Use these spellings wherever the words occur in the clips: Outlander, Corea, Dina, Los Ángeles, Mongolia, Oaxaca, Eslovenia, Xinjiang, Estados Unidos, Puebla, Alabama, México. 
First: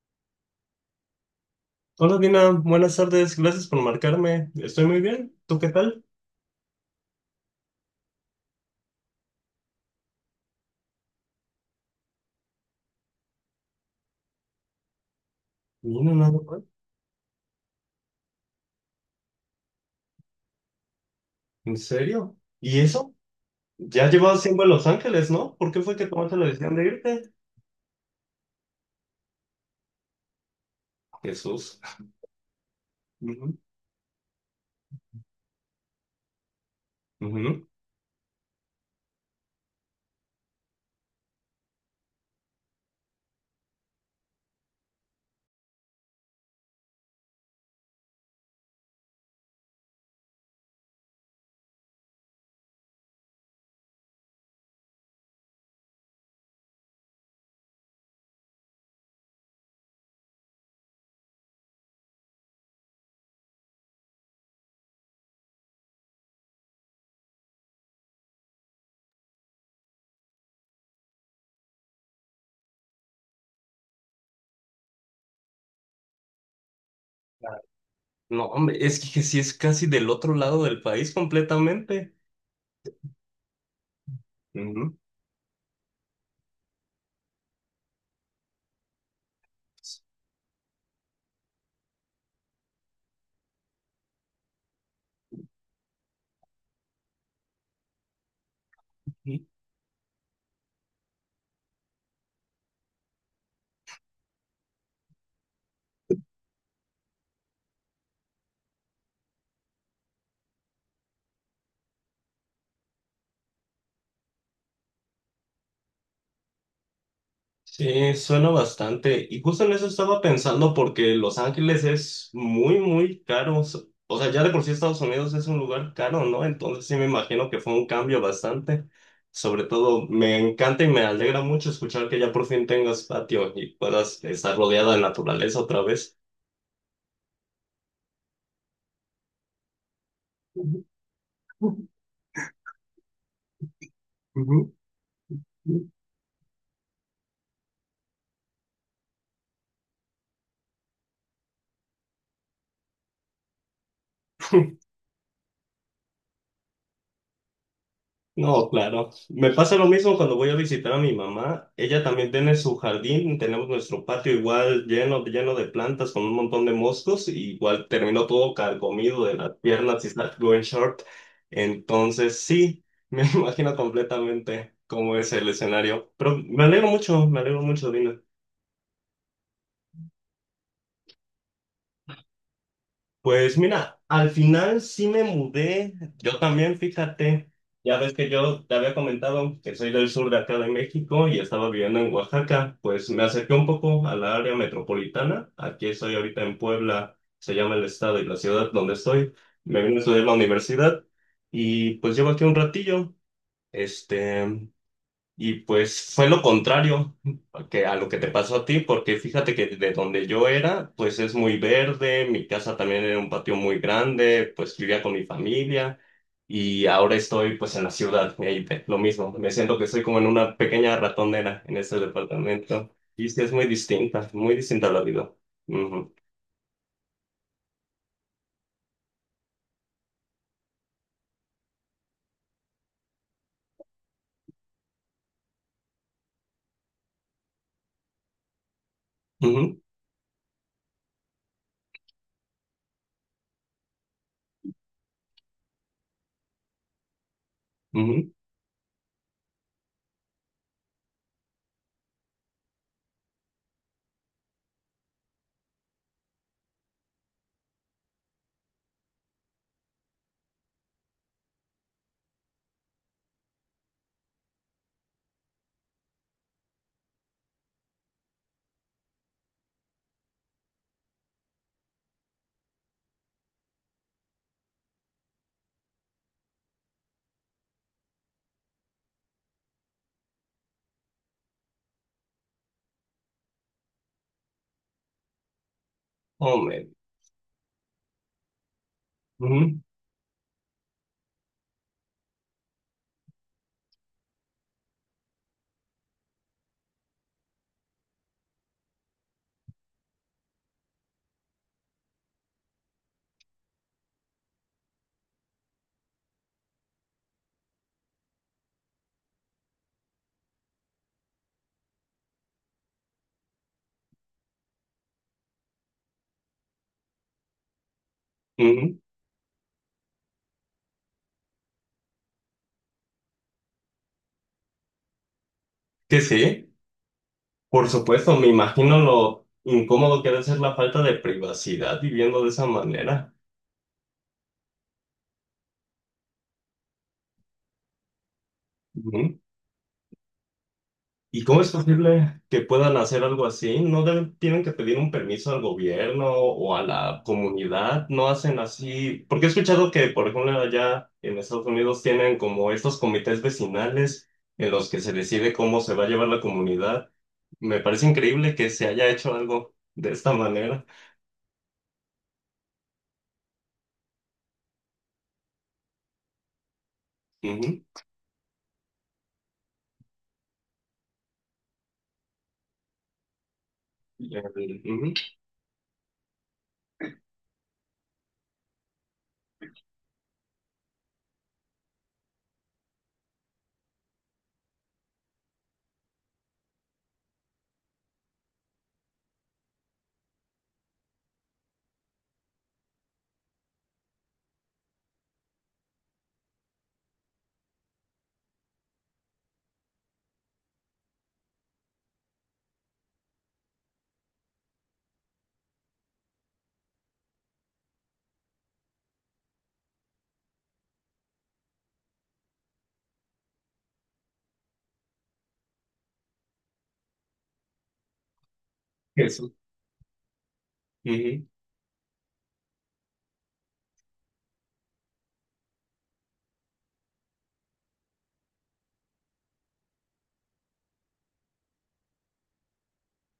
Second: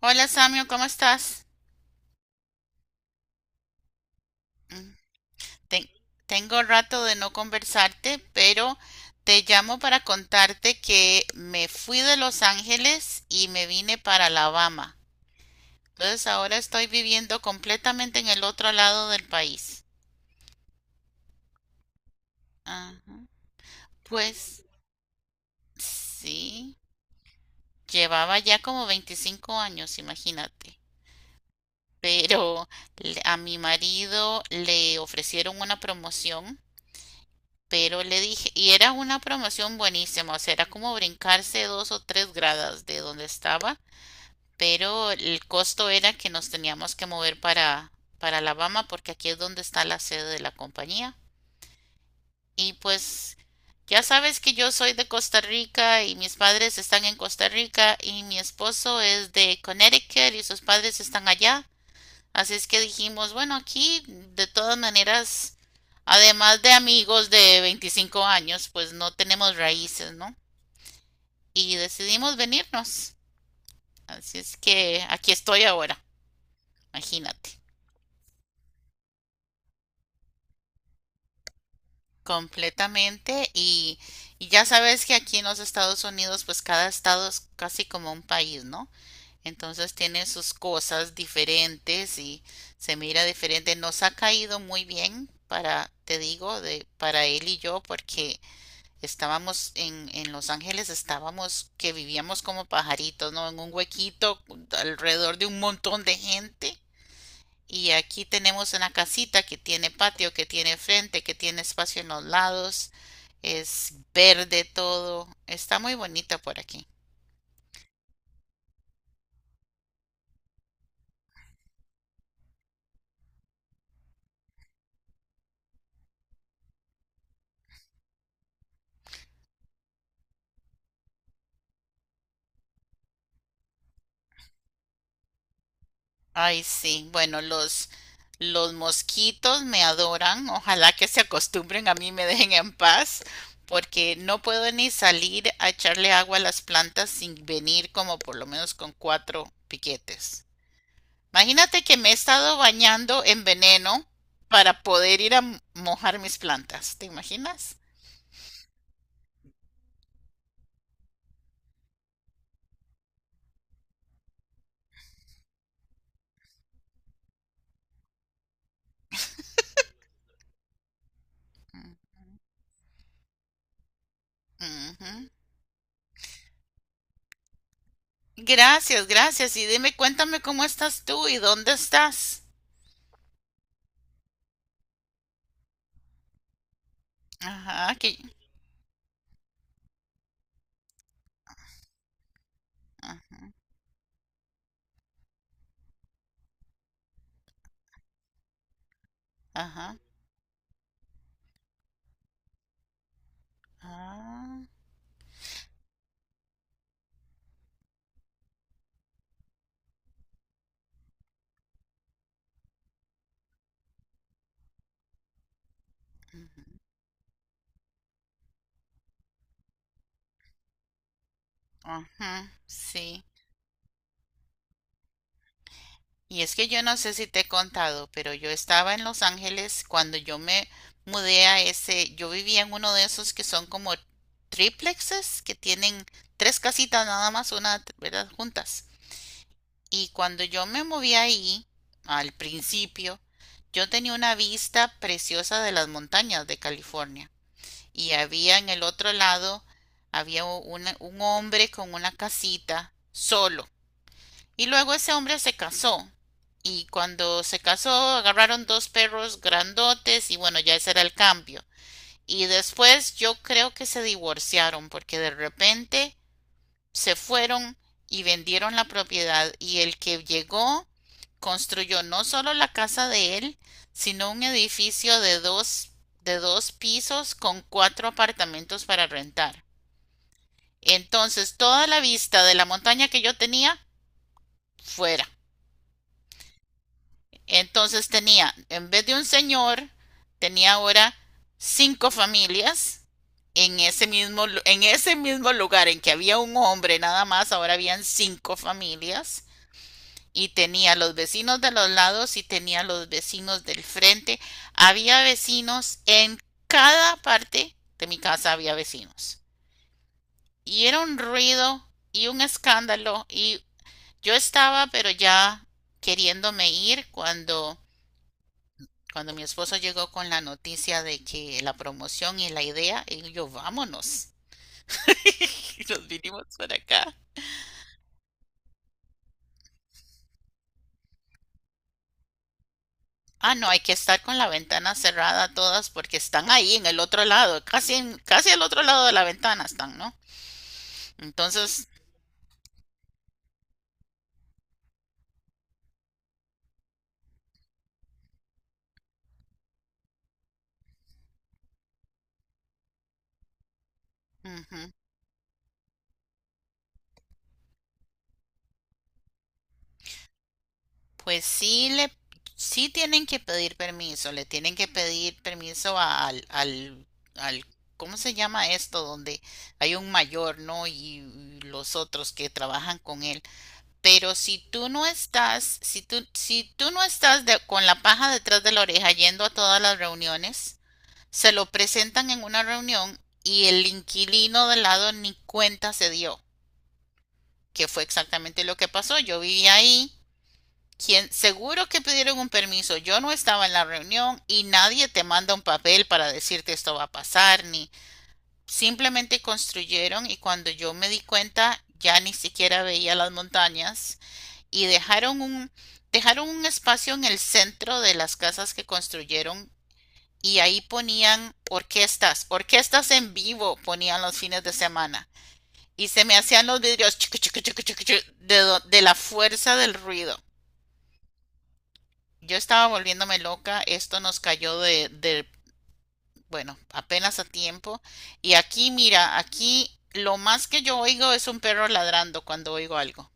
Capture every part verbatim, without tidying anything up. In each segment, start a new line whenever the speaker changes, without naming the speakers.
Hola Samio, ¿cómo estás?
Hola Dina, buenas tardes, gracias por marcarme. Estoy
Mm,
muy bien, ¿tú qué
ten-
tal?
Tengo rato de no conversarte, pero te llamo para contarte que me fui de Los Ángeles y me vine para Alabama.
Mira,
Entonces
nada
ahora
mal.
estoy viviendo completamente en el otro lado del país.
¿En serio? ¿Y eso?
Ajá.
Ya llevas tiempo
Pues
en Los Ángeles, ¿no? ¿Por qué fue que tomaste la decisión
sí,
de irte?
llevaba ya como veinticinco años, imagínate.
Jesús.
Pero le- a mi
Ujú,
marido le ofrecieron una promoción.
ujú.
Pero le dije, y era una promoción buenísima, o sea, era como brincarse dos o tres gradas de donde estaba, pero el costo era que nos teníamos que mover para, para Alabama porque aquí es donde está la sede de la compañía. Y pues ya sabes que yo soy de Costa Rica y mis padres están en Costa Rica y mi esposo es de Connecticut y sus padres están allá. Así es que dijimos, bueno, aquí de todas maneras, además de amigos de 25 años, pues no tenemos raíces, ¿no? Y decidimos venirnos. Así es que aquí estoy ahora, imagínate,
No, hombre, es que sí es casi del otro lado del país completamente.
completamente. Y, y ya
Ujú.
sabes que aquí en los Estados Unidos, pues cada estado es casi como un país, ¿no? Entonces tiene sus cosas diferentes y se mira diferente. Nos ha caído muy bien para, te digo, de, para él y yo, porque estábamos en, en Los Ángeles, estábamos que vivíamos como pajaritos, ¿no? En un huequito alrededor de un montón de gente. Y aquí tenemos una casita que tiene patio, que tiene frente, que tiene espacio en los lados. Es verde todo. Está muy bonita por aquí.
Sí, suena bastante. Y justo en eso estaba pensando porque Los Ángeles es muy, muy caro. S- O sea, ya de por sí Estados Unidos es un lugar caro, ¿no? Entonces sí me imagino que fue un cambio bastante. Sobre todo, me encanta y me alegra mucho escuchar que ya por fin tengas patio y puedas estar rodeada de naturaleza otra vez.
Ay, sí. Bueno, los, los mosquitos me adoran. Ojalá que se
Ujú,
acostumbren a mí y me dejen en paz, porque no
ujú.
puedo ni salir a echarle agua a las plantas sin venir como por lo menos con cuatro piquetes. Imagínate que me he estado bañando en veneno para poder ir a m- mojar mis plantas. ¿Te imaginas?
No, claro. Me pasa lo mismo cuando voy a visitar a mi mamá. Ella también tiene su jardín, tenemos nuestro patio igual lleno, lleno de plantas con un montón de moscos, y igual terminó todo carcomido de las piernas y está going short. Entonces, sí, me imagino completamente cómo
Ujú.
es el escenario. Pero me alegro mucho, me alegro mucho, Dina.
Gracias, gracias. Y dime, cuéntame cómo estás tú y dónde estás.
Pues mira, al final sí me mudé, yo también, fíjate, ya
Ajá,
ves
que...
que yo te había comentado que soy del sur de acá de México y estaba viviendo en Oaxaca, pues me
Ajá,
acerqué un poco a la área metropolitana, aquí estoy ahorita en Puebla, se llama el estado y la ciudad donde estoy, me vine a
ajá.
estudiar la universidad y pues llevo aquí un ratillo,
Ah,
este, y pues fue lo contrario que a lo que te pasó a ti, porque fíjate que de donde yo era, pues es muy verde, mi casa también era un patio muy grande, pues vivía con mi familia
ujú,
y ahora estoy pues en la ciudad, y ahí te- lo mismo, me siento que estoy como en una pequeña ratonera en este
ajá,
departamento y
sí.
sí es muy distinta, muy distinta la vida. Ujú,
Y es que yo no sé si te he contado, pero yo estaba en Los Ángeles cuando yo me mudé a ese, yo vivía en uno de esos que son como triplexes, que tienen tres casitas nada más, una, ¿verdad? Juntas.
ujú,
Y cuando yo me moví ahí, al principio, yo tenía una vista preciosa de las montañas de California. Y
ujú,
había en el otro lado, había u- una- un hombre con una casita solo. Y luego ese hombre se casó. Y cuando se casó, agarraron dos perros grandotes y bueno, ya ese era el cambio. Y después yo creo que se divorciaron porque de repente se fueron y vendieron la propiedad y el que llegó construyó no solo la casa de él, sino un edificio de dos, de dos pisos con cuatro apartamentos para rentar. Entonces toda la vista de la montaña que yo tenía fuera.
oh, man,
Entonces tenía, en vez de un
ujú,
señor, tenía ahora cinco familias en ese mismo, en ese mismo lugar en que había un hombre nada más, ahora habían cinco familias y tenía los vecinos de los lados y tenía los vecinos del frente. Había vecinos en cada parte de mi casa había vecinos. Y era un ruido y un escándalo y yo estaba pero ya queriéndome ir cuando
ujú,
Cuando mi esposo llegó con la noticia de que la promoción y la idea, y yo, vámonos. Y nos
que
vinimos
sí.
para acá.
Por supuesto, me imagino lo incómodo que debe ser la falta de privacidad viviendo de esa manera.
Ah, no, hay que estar con la ventana cerrada todas porque están ahí en el otro lado, casi en, casi al otro lado de la
Ujú.
ventana están, ¿no?
¿Y cómo es
Entonces,
posible que puedan hacer algo así? ¿No deben- ¿Tienen que pedir un permiso al gobierno o a la comunidad? ¿No hacen así? Porque he escuchado que, por ejemplo, allá en Estados Unidos tienen como estos comités vecinales en
ujú,
los que se decide cómo se va a llevar la comunidad. Me parece increíble que se haya hecho algo de esta manera.
pues sí le, sí tienen que pedir permiso, le tienen que pedir permiso a- al, al, al,
Ujú.
¿cómo se llama esto? Donde hay un mayor, ¿no? Y, y los otros que trabajan con él.
Y
Pero si
el-
tú no
ujú.
estás, si tú, si tú no estás de- con la paja detrás de la oreja yendo a todas las reuniones, se lo presentan en una reunión y el inquilino de lado ni cuenta se dio, que fue exactamente lo que pasó. Yo vivía ahí, quien, seguro que pidieron un permiso, yo no estaba en la reunión y nadie te manda un papel para decirte esto va a pasar, ni simplemente construyeron y cuando yo me di cuenta ya ni siquiera veía las montañas y dejaron un, dejaron un espacio en el centro de las casas que construyeron y ahí ponían orquestas, orquestas en vivo ponían los fines de semana y se me hacían los vidrios chucu, chucu, chucu, chucu, de, de la
Eso.
fuerza del ruido. Yo estaba volviéndome loca, esto nos cayó de, de, bueno, apenas a tiempo. Y aquí, mira, aquí lo más que yo oigo es un perro ladrando cuando oigo algo.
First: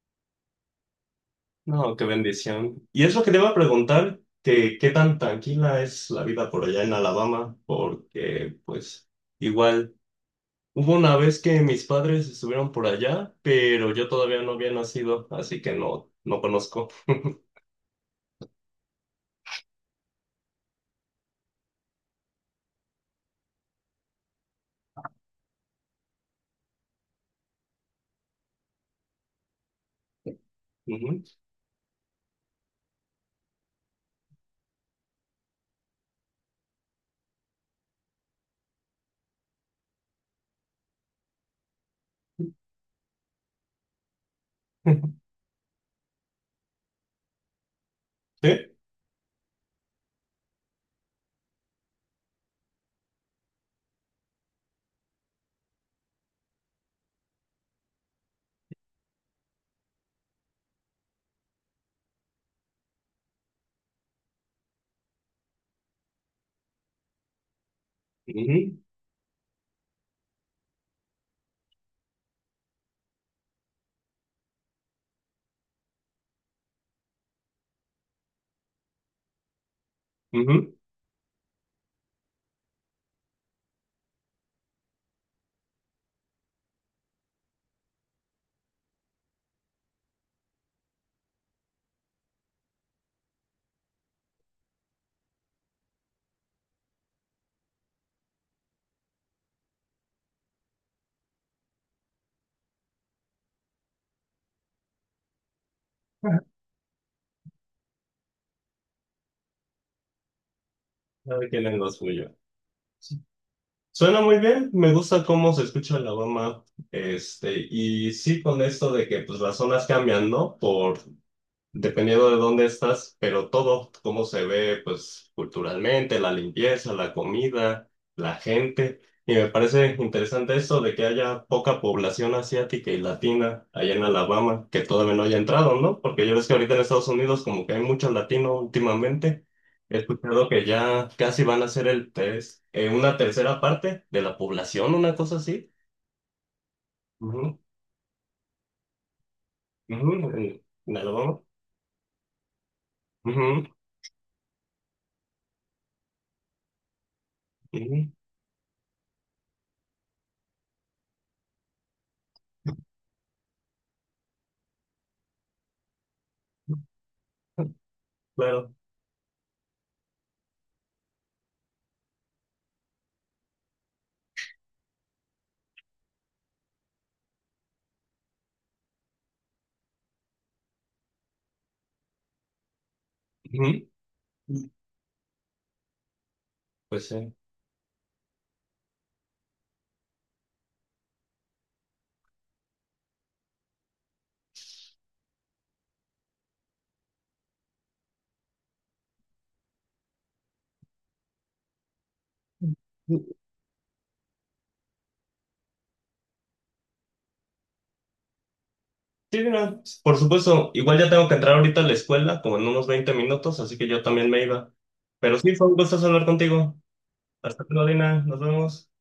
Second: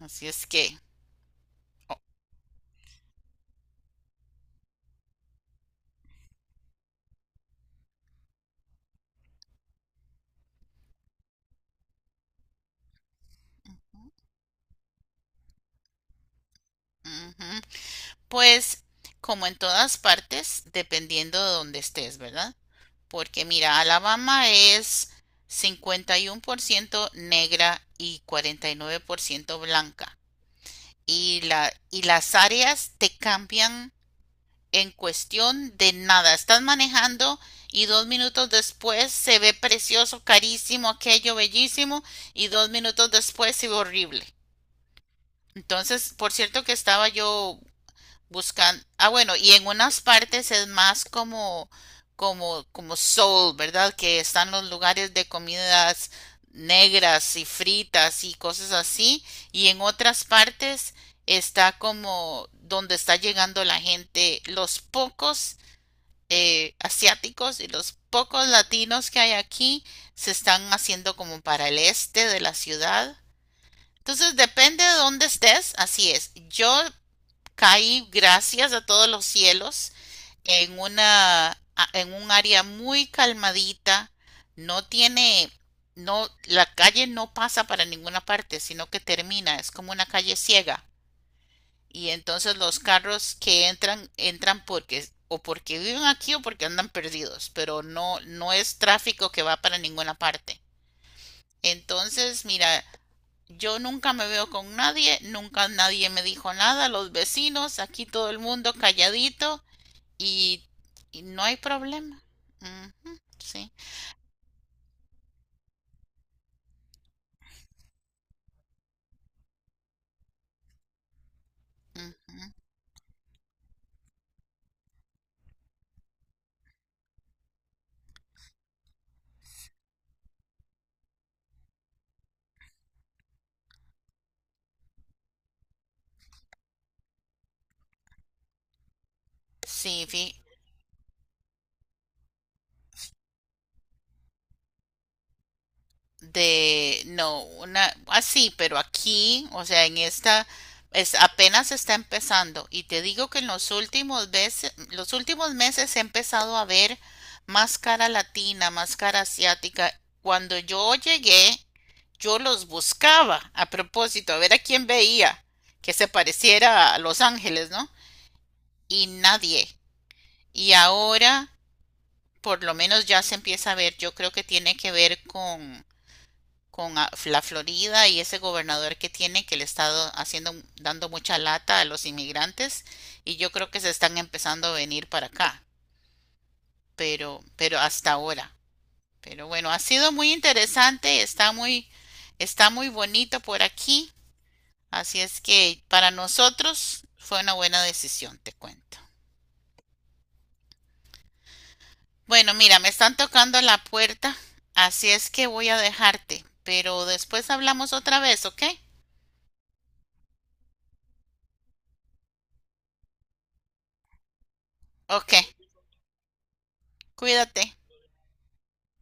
Así es que,
No, qué bendición. Y es lo que te iba a preguntar, que qué tan tranquila es la vida por allá en Alabama, porque pues igual hubo una vez que mis padres estuvieron por allá, pero yo todavía no había nacido, así que no, no conozco.
ujú. Pues como en todas partes, dependiendo de donde estés, ¿verdad? Porque mira, Alabama es cincuenta y uno por ciento negra y cuarenta y nueve por ciento blanca.
Ujú.
Y, la, y las áreas te cambian en cuestión de nada. Estás manejando y dos minutos después se ve precioso, carísimo, aquello bellísimo y dos minutos después se ve horrible. Entonces, por cierto que estaba yo
Sí,
buscan, ah, bueno, y en unas partes es más como, como, como soul, ¿verdad? Que están los lugares de comidas negras y fritas y cosas así, y en otras partes está como donde está llegando la gente, los pocos eh, asiáticos y los pocos
ujú,
latinos que hay aquí se están haciendo como para el este de la ciudad. Entonces depende de dónde estés, así es. Yo caí gracias a todos los cielos
ujú.
en una a- en un área muy calmadita, no tiene no la calle no pasa para ninguna parte, sino que termina, es como una calle ciega y entonces los carros que entran entran porque o porque viven aquí o porque andan perdidos, pero no no es tráfico que va para ninguna parte. Entonces, mira, yo nunca me veo con nadie, nunca nadie me dijo nada, los vecinos, aquí todo el mundo calladito y, y no
Cada
hay
quien en lo
problema.
suyo.
Ujú,
Sí.
sí,
Suena muy bien, me gusta cómo se escucha Alabama, este, y sí con esto de que pues las zonas cambian, ¿no? Por Dependiendo de
ujú.
dónde estás, pero todo, cómo se ve, pues culturalmente, la limpieza, la comida, la gente. Y me parece interesante eso de que haya poca población asiática y latina allá en Alabama, que todavía no haya entrado, ¿no? Porque yo ves que ahorita en Estados Unidos como que hay mucho latino últimamente.
Sí,
He
fí-
escuchado que ya casi van a ser el tres, eh, una tercera parte de la población, una cosa así.
de, no,
Ujú,
una, así, pero aquí, o sea, en
ujú,
esta,
en, en
es,
Alabama.
apenas está empezando. Y te digo que en
Ujú,
los últimos veces, los últimos meses he empezado a ver más cara
ujú,
latina, más cara asiática. Cuando yo llegué, yo los buscaba a propósito, a ver a quién veía que se pareciera a Los Ángeles, ¿no?
claro.
Y nadie. Y ahora, por lo menos ya se empieza a ver, yo creo que tiene que ver con con la Florida y ese gobernador que tiene que le está haciendo dando mucha lata a los inmigrantes y yo creo que
Ujú.
se están empezando a venir para acá,
Pues sí.
pero pero hasta ahora. Pero bueno, ha sido muy interesante, está muy está muy bonito por aquí, así es que para nosotros fue una buena decisión, te cuento. Bueno, mira, me están tocando la puerta, así es que voy a dejarte, pero después hablamos otra vez, ¿ok?
Sí, mira, por supuesto, igual ya tengo que entrar ahorita a la escuela, como en unos veinte minutos, así que yo también me iba.
Ok,
Pero sí, fue un gusto hablar contigo. Hasta
cuídate.
luego, Dina, nos vemos.